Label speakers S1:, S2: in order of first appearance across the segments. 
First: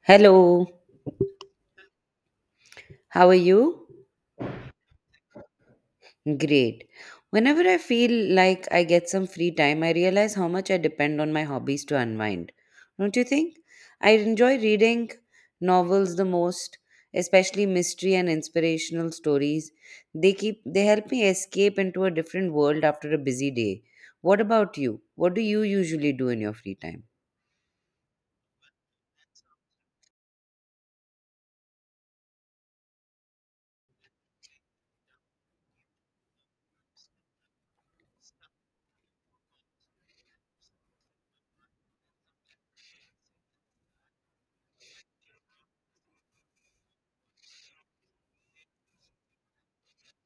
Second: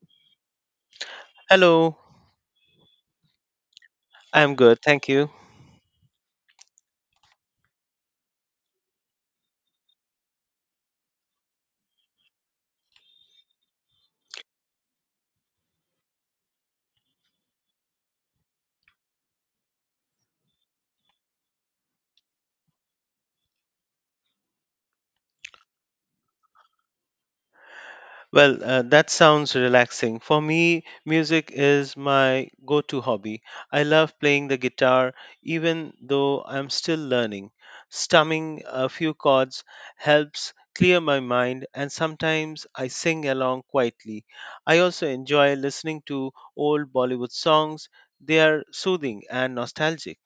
S1: Hello,
S2: Hello,
S1: how are you?
S2: I'm good, thank you.
S1: Great. Whenever I feel like I get some free time, I realize how much I depend on my hobbies to unwind. Don't you think? I enjoy reading novels the most, especially mystery and inspirational stories. They help me escape into a different world after a busy day. What about you? What do you usually do in your free time?
S2: Well, that sounds relaxing. For me, music is my go to hobby. I love playing the guitar, even though I'm still learning. Strumming a few chords helps clear my mind, and sometimes I sing along quietly. I also enjoy listening to old Bollywood songs, they are soothing and nostalgic.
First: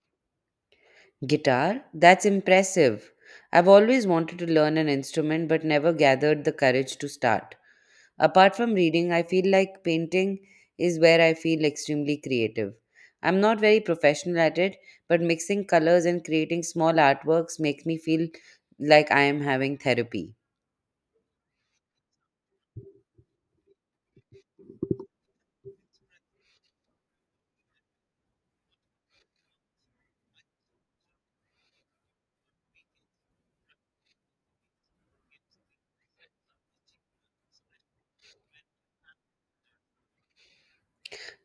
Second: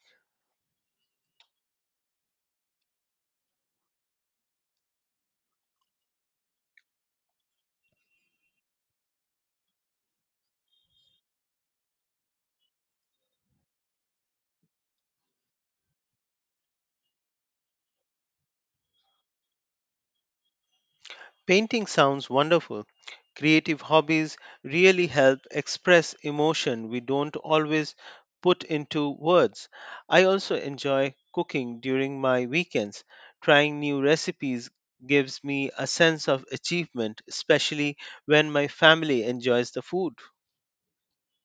S1: Guitar? That's impressive. I've always wanted to learn an instrument but never gathered the courage to start. Apart from reading, I feel like painting is where I feel extremely creative. I'm not very professional at it, but mixing colors and creating small artworks makes me feel like I am having therapy.
S2: Painting sounds wonderful. Creative hobbies really help express emotion we don't always put into words. I also enjoy cooking during my weekends. Trying new recipes gives me a sense of achievement, especially when my family enjoys the food.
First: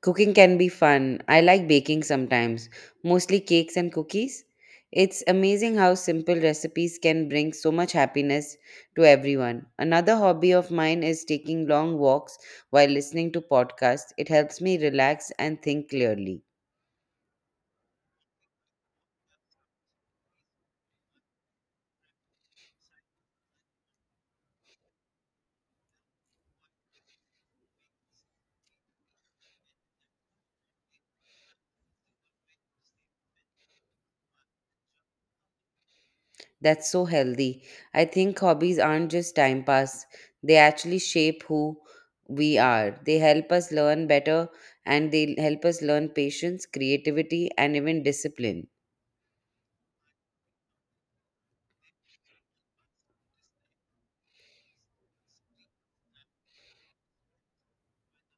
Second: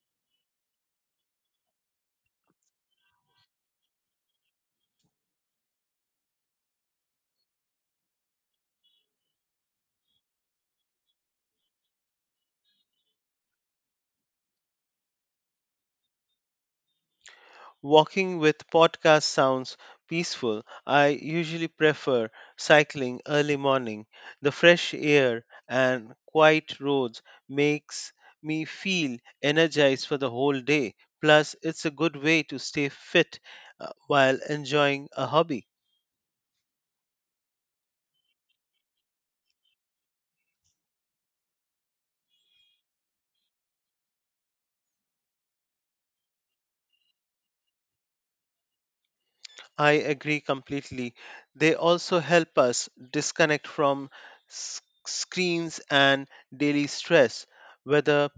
S1: Cooking can be fun. I like baking sometimes, mostly cakes and cookies. It's amazing how simple recipes can bring so much happiness to everyone. Another hobby of mine is taking long walks while listening to podcasts. It helps me relax and think clearly.
S2: Walking with podcast sounds peaceful. I usually prefer cycling early morning. The fresh air and quiet roads makes me feel energized for the whole day. Plus, it's a good way to stay fit while enjoying a hobby.
S1: That's so healthy. I think hobbies aren't just time pass, they actually shape who we are. They help us learn better and they help us learn patience, creativity, and even discipline.
S2: I agree completely. They also help us disconnect from screens and daily stress, whether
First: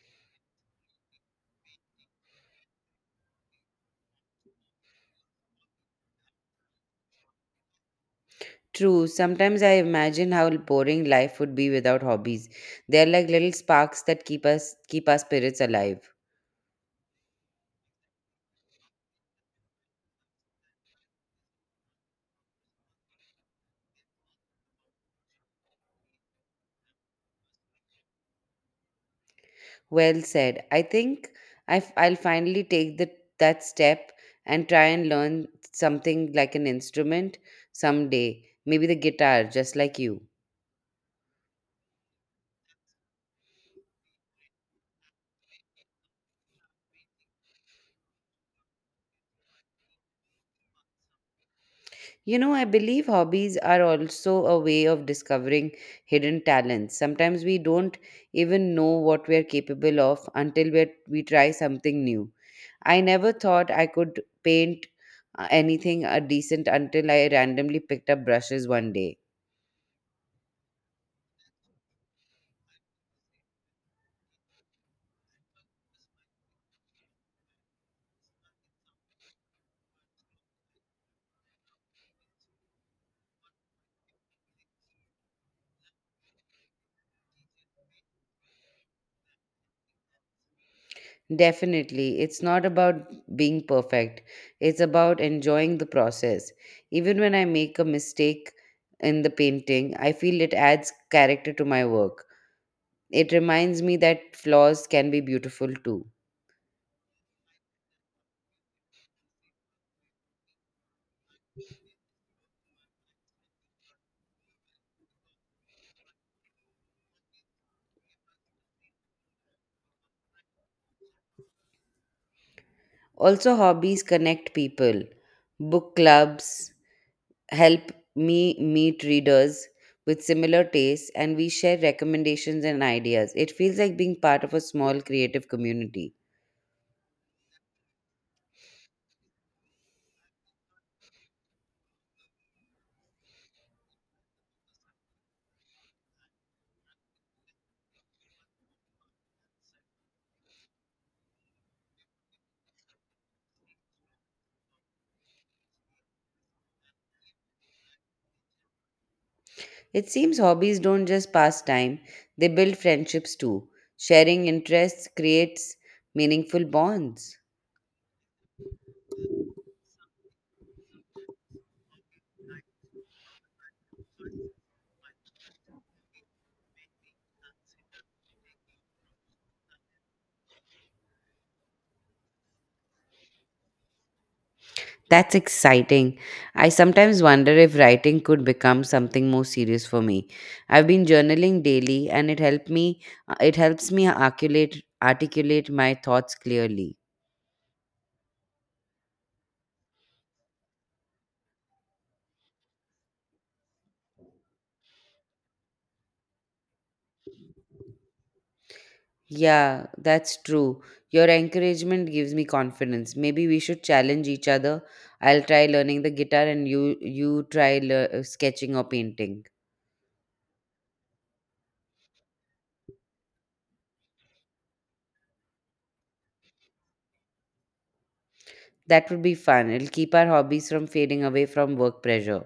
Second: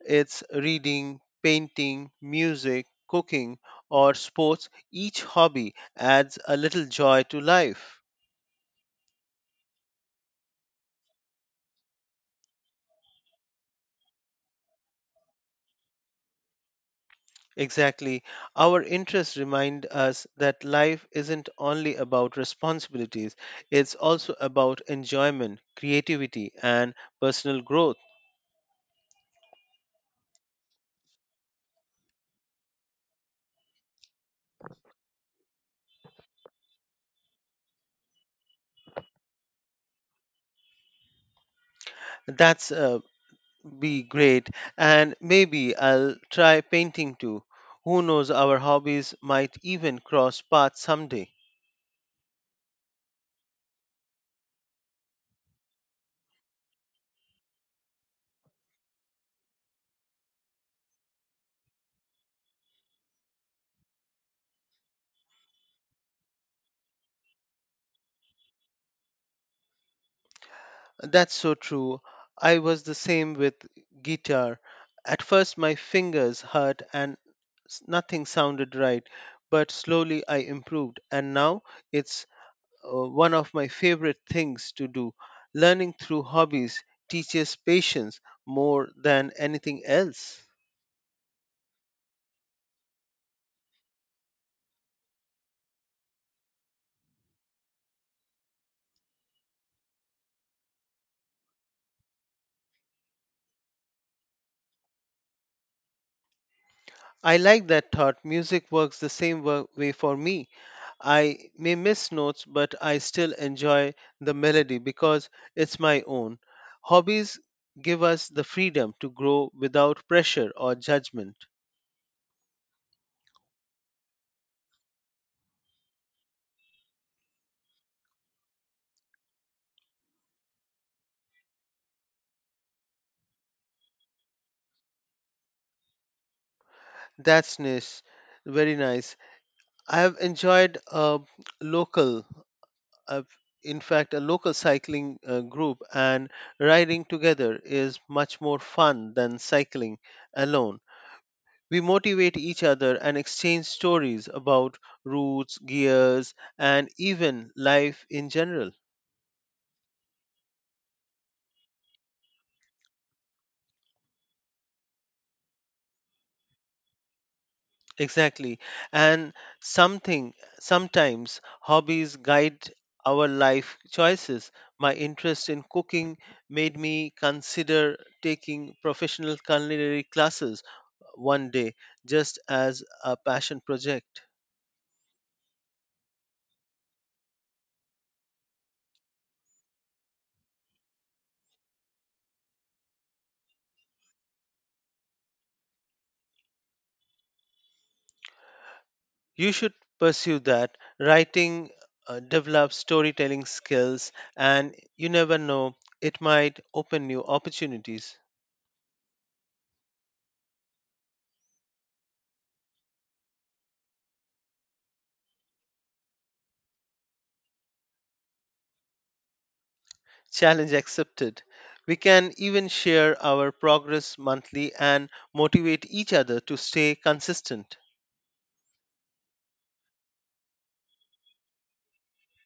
S2: it's reading, painting, music, cooking, or sports. Each hobby adds a little joy to life.
S1: True. Sometimes I imagine how boring life would be without hobbies. They're like little sparks that keep our spirits alive.
S2: Exactly. Our interests remind us that life isn't only about responsibilities, it's also about enjoyment, creativity, and personal growth.
S1: Well said. I think I will finally take that step and try and learn something like an instrument someday. Maybe the guitar, just like you.
S2: That's Be great, and maybe I'll try painting too. Who knows, our hobbies might even cross paths someday.
S1: You know, I believe hobbies are also a way of discovering hidden talents. Sometimes we don't even know what we are capable of until we try something new. I never thought I could paint anything decent until I randomly picked up brushes one day.
S2: That's so true. I was the same with guitar. At first, my fingers hurt and nothing sounded right, but slowly I improved, and now it's one of my favorite things to do. Learning through hobbies teaches patience more than anything else.
S1: Definitely, it's not about being perfect. It's about enjoying the process. Even when I make a mistake in the painting, I feel it adds character to my work. It reminds me that flaws can be beautiful too.
S2: I like that thought. Music works the same way for me. I may miss notes, but I still enjoy the melody because it's my own. Hobbies give us the freedom to grow without pressure or judgment.
S1: Also, hobbies connect people. Book clubs help me meet readers with similar tastes, and we share recommendations and ideas. It feels like being part of a small creative community.
S2: That's nice. Very nice. I have enjoyed a local, uh, local cycling group, and riding together is much more fun than cycling alone. We motivate each other and exchange stories about routes, gears, and even life in general.
S1: It seems hobbies don't just pass time, they build friendships too. Sharing interests creates meaningful bonds.
S2: Exactly. And something sometimes hobbies guide our life choices. My interest in cooking made me consider taking professional culinary classes one day just as a passion project.
S1: That's exciting. I sometimes wonder if writing could become something more serious for me. I've been journaling daily and it helps me articulate my thoughts clearly.
S2: You should pursue that. Writing develops storytelling skills, and you never know, it might open new opportunities.
S1: Yeah, that's true. Your encouragement gives me confidence. Maybe we should challenge each other. I'll try learning the guitar and you try sketching or painting.
S2: Challenge accepted. We can even share our progress monthly and motivate each other to stay consistent.
S1: That would be fun. It'll keep our hobbies from fading away from work pressure.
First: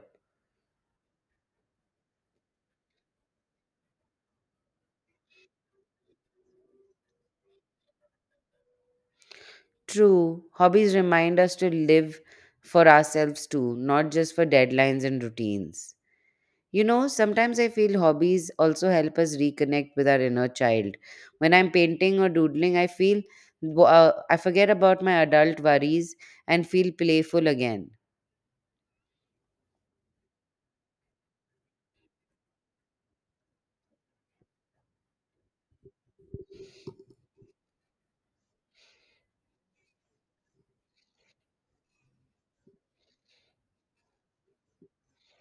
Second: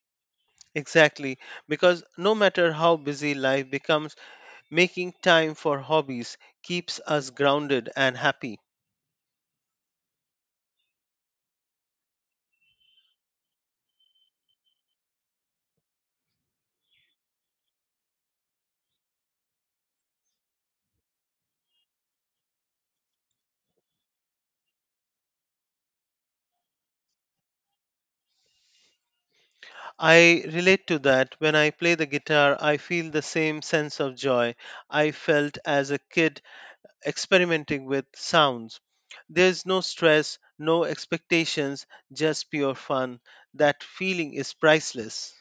S2: Exactly, because no matter how busy life becomes, making time for hobbies keeps us grounded and happy.
S1: True, hobbies remind us to live for ourselves too, not just for deadlines and routines. You know, sometimes I feel hobbies also help us reconnect with our inner child. When I'm painting or doodling, I forget about my adult worries and feel playful again.
S2: I relate to that. When I play the guitar, I feel the same sense of joy I felt as a kid experimenting with sounds. There's no stress, no expectations, just pure fun. That feeling is priceless.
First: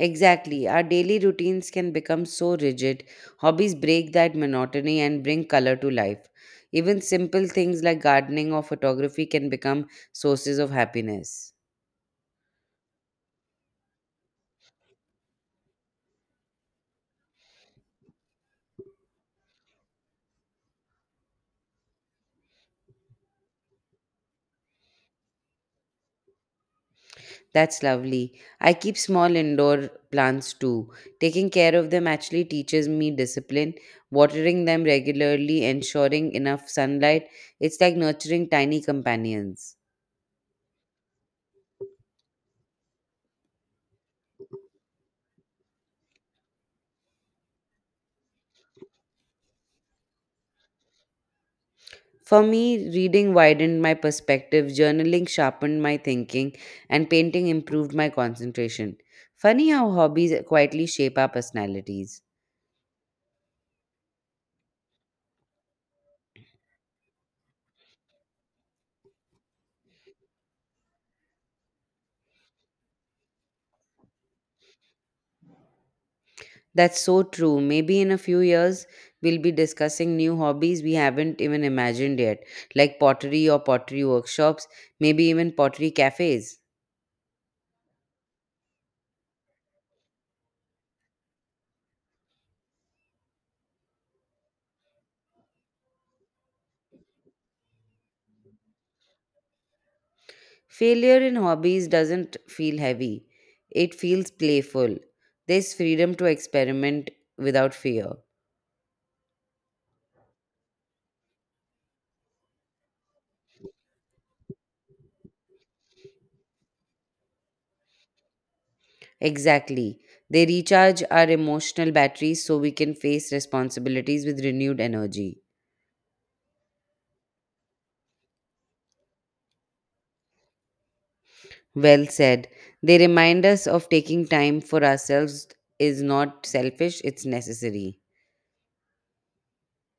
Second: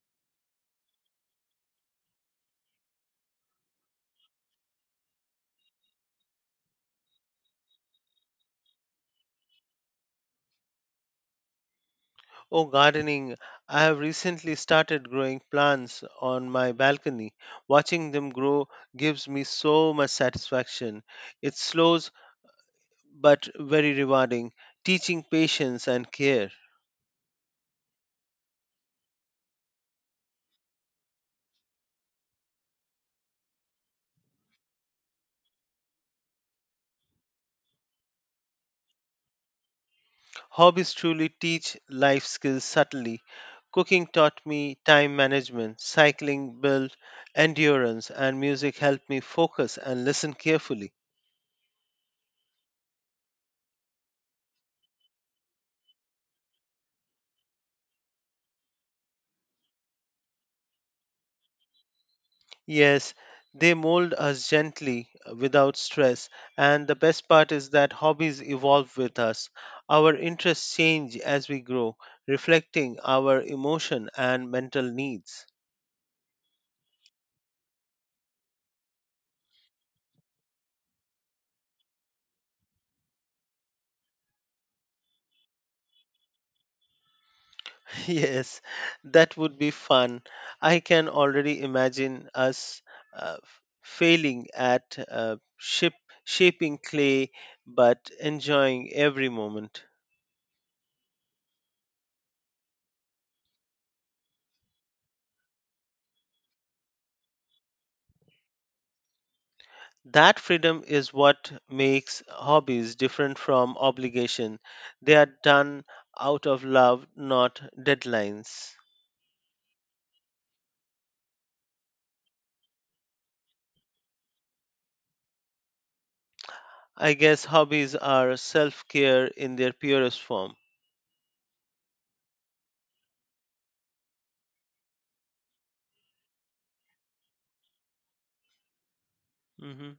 S1: Exactly, our daily routines can become so rigid. Hobbies break that monotony and bring color to life. Even simple things like gardening or photography can become sources of happiness.
S2: Oh, gardening. I have recently started growing plants on my balcony. Watching them grow gives me so much satisfaction. It's slow but very rewarding, teaching patience and care.
S1: That's lovely. I keep small indoor plants too. Taking care of them actually teaches me discipline, watering them regularly, ensuring enough sunlight. It's like nurturing tiny companions.
S2: Hobbies truly teach life skills subtly. Cooking taught me time management, cycling built endurance, and music helped me focus and listen carefully.
S1: For me, reading widened my perspective, journaling sharpened my thinking, and painting improved my concentration. Funny how hobbies quietly shape our personalities.
S2: Yes, they mold us gently without stress, and the best part is that hobbies evolve with us. Our interests change as we grow, reflecting our emotion and mental needs.
S1: That's so true. Maybe in a few years, we'll be discussing new hobbies we haven't even imagined yet, like pottery or pottery workshops, maybe even pottery cafes.
S2: Yes, that would be fun. I can already imagine us failing at ship shaping clay, but enjoying every moment.
S1: Failure in hobbies doesn't feel heavy, it feels playful. There's freedom to experiment without fear.
S2: That freedom is what makes hobbies different from obligation. They are done out of love, not deadlines.
S1: Exactly. They recharge our emotional batteries so we can face responsibilities with renewed energy.
S2: I guess hobbies are self care in their purest form.
S1: Well said. They remind us of taking time for ourselves is not selfish, it's necessary.
S2: Mhm.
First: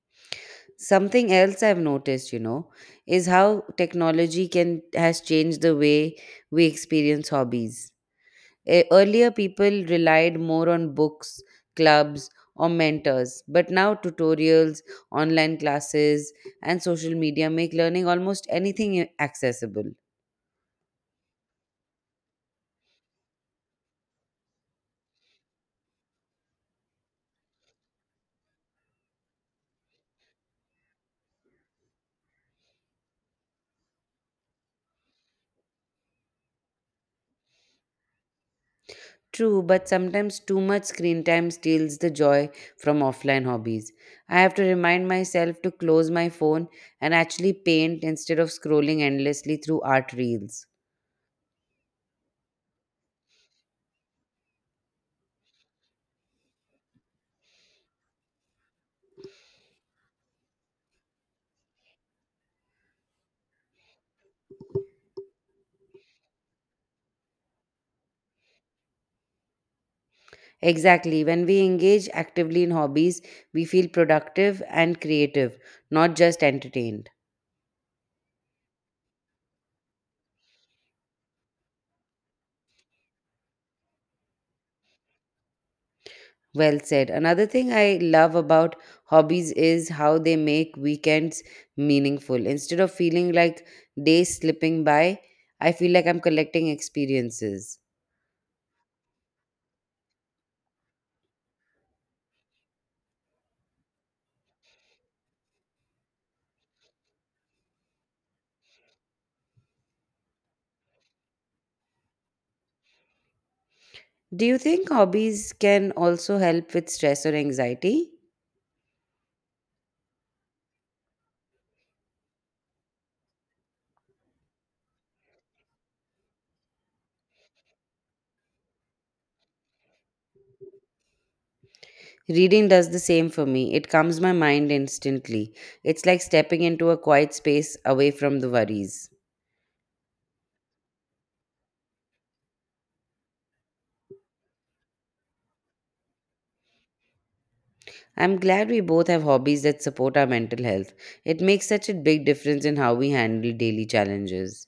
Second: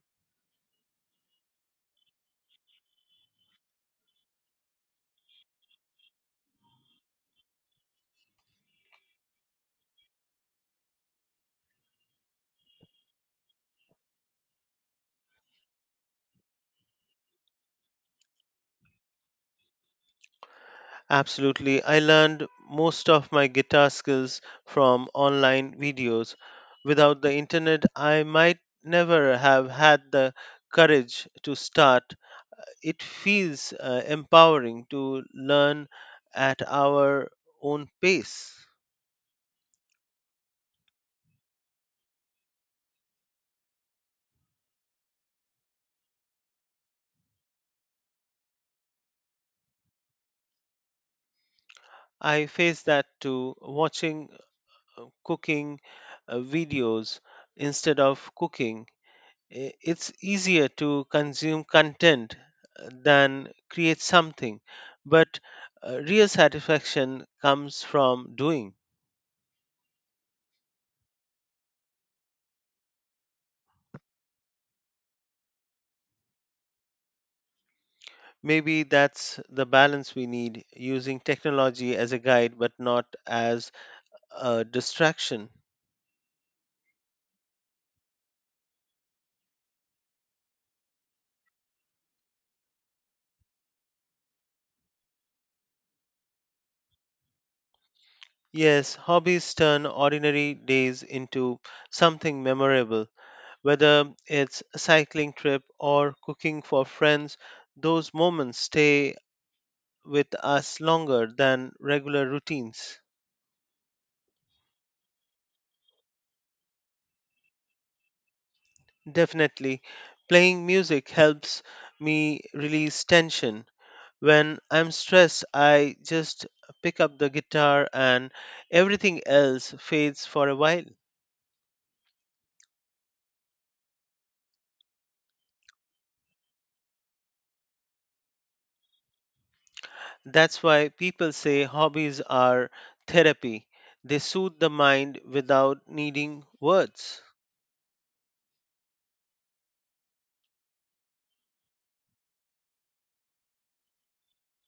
S1: Something else I've noticed, you know, is how technology can has changed the way we experience hobbies. Earlier people relied more on books, clubs, or mentors, but now tutorials, online classes, and social media make learning almost anything accessible.
S2: Absolutely. I learned most of my guitar skills from online videos. Without the internet, I might never have had the courage to start. It feels empowering to learn at our own pace.
S1: True, but sometimes too much screen time steals the joy from offline hobbies. I have to remind myself to close my phone and actually paint instead of scrolling endlessly through art reels.
S2: I face that too, watching cooking videos instead of cooking it's easier to consume content than create something but real satisfaction comes from doing.
S1: Exactly, when we engage actively in hobbies, we feel productive and creative, not just entertained.
S2: Maybe that's the balance we need, using technology as a guide but not as a distraction.
S1: Well said. Another thing I love about hobbies is how they make weekends meaningful. Instead of feeling like days slipping by, I feel like I'm collecting experiences.
S2: Yes, hobbies turn ordinary days into something memorable, whether it's a cycling trip or cooking for friends. Those moments stay with us longer than regular routines.
S1: Do you think hobbies can also help with stress or anxiety?
S2: Definitely, playing music helps me release tension. When I'm stressed, I just pick up the guitar and everything else fades for a while.
S1: Reading does the same for me. It calms my mind instantly. It's like stepping into a quiet space away from the worries.
S2: That's why people say hobbies are therapy. They soothe the mind without needing words.
S1: I'm glad we both have hobbies that support our mental health. It makes such a big difference in how we handle daily challenges.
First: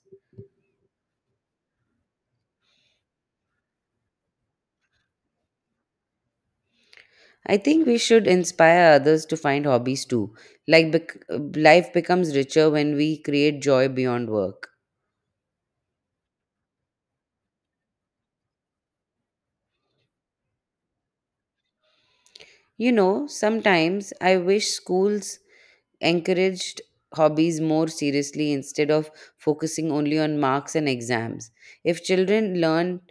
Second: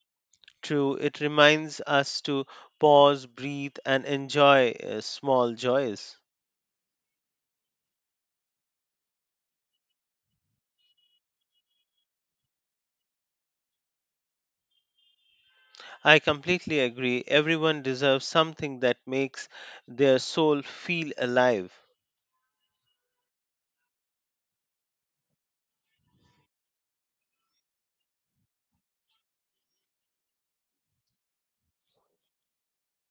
S2: True, it reminds us to pause, breathe, and enjoy small joys.
S1: I think we should inspire others to find hobbies too. Like life becomes richer when we create joy beyond work.
S2: I completely agree. Everyone deserves something that makes their soul feel alive.
S1: You know, sometimes I wish schools encouraged hobbies more seriously instead of focusing only on marks and exams. If children learn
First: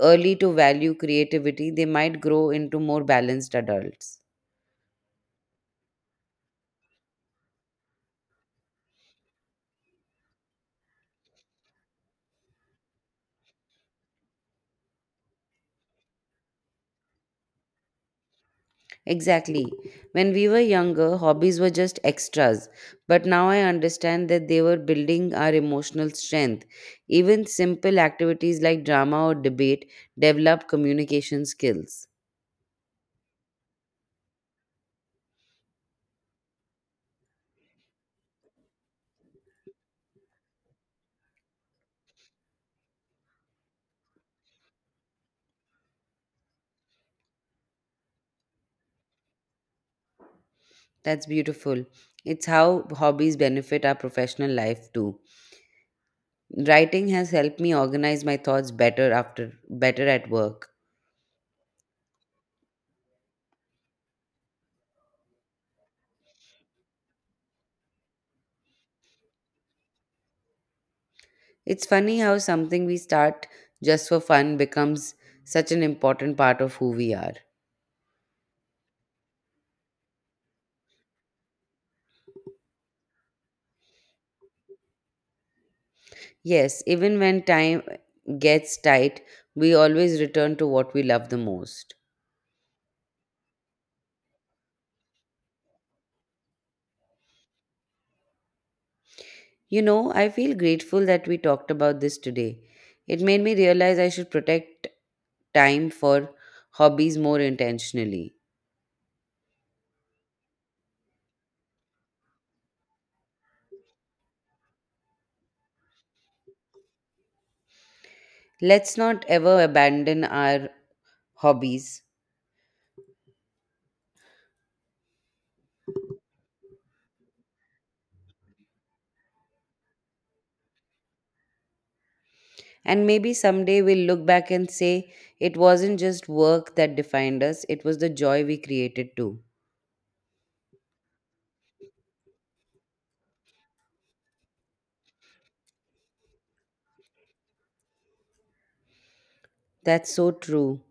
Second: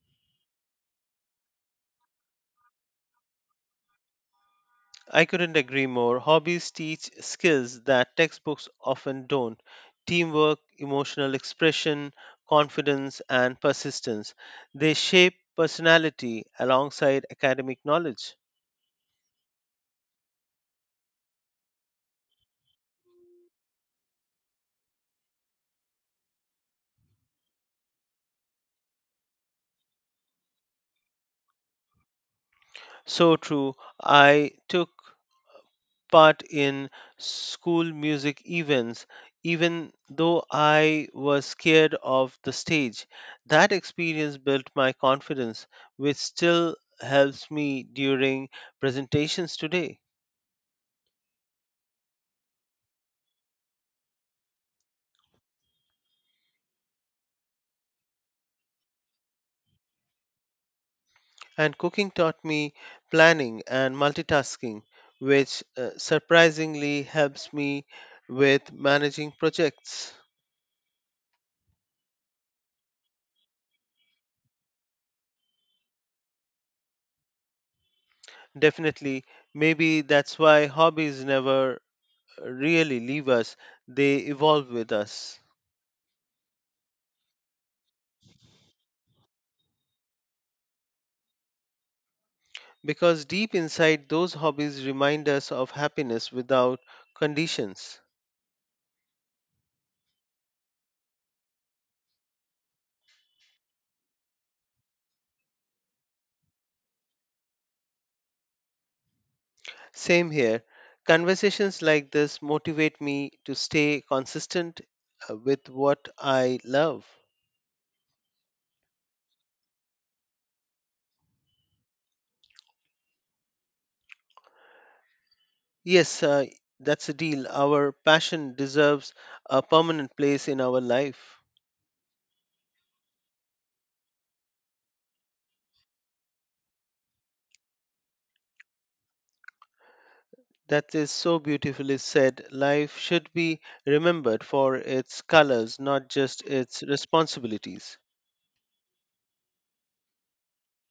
S1: early to value creativity, they might grow into more balanced adults.
S2: I couldn't agree more. Hobbies teach skills that textbooks often don't: teamwork, emotional expression, confidence, and persistence. They shape personality alongside academic knowledge.
S1: Exactly. When we were younger, hobbies were just extras, but now I understand that they were building our emotional strength. Even simple activities like drama or debate develop communication skills.
S2: So true. I took part in school music events, even though I was scared of the stage. That experience built my confidence, which still helps me during presentations today.
S1: That's beautiful. It's how hobbies benefit our professional life too. Writing has helped me organize my thoughts better after better at work.
S2: And cooking taught me planning and multitasking, which surprisingly helps me with managing projects.
S1: It's funny how something we start just for fun becomes such an important part of who we are.
S2: Definitely, maybe that's why hobbies never really leave us, they evolve with us.
S1: Yes, even when time gets tight, we always return to what we love the most.
S2: Because deep inside, those hobbies remind us of happiness without conditions.
S1: You know, I feel grateful that we talked about this today. It made me realize I should protect time for hobbies more intentionally.
S2: Same here. Conversations like this motivate me to stay consistent with what I love.
S1: Let's not ever abandon our hobbies.
S2: Yes, that's a deal. Our passion deserves a permanent place in our life.
S1: And maybe someday we'll look back and say it wasn't just work that defined us, it was the joy we created too.
S2: That is so beautifully said. Life should be remembered for its colors, not just its responsibilities.
S1: That's so true.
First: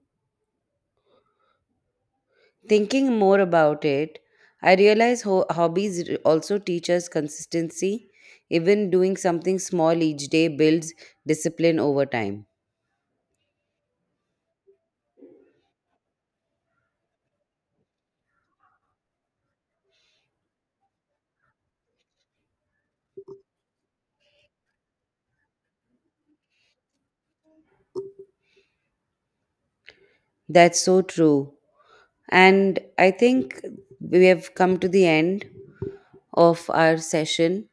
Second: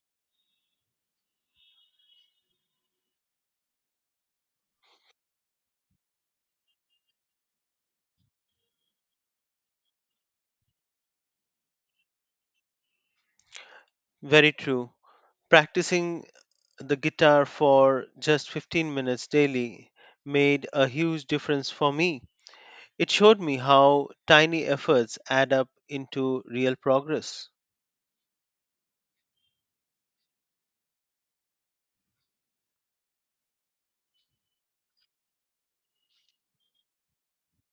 S1: Thinking more about it, I realize hobbies also teach us consistency. Even doing something small each day builds discipline over time.
S2: Very true. Practicing the guitar for just 15 minutes daily made a huge difference for me. It showed me how tiny efforts add up into real progress.
S1: That's so true. And I think we have come to the end of our session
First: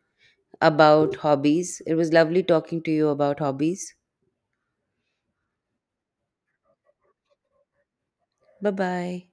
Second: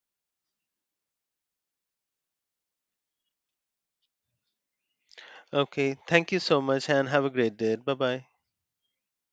S1: about hobbies. It was lovely talking to you about hobbies.
S2: Okay, thank you so much and have a great day. Bye bye.
S1: Bye bye.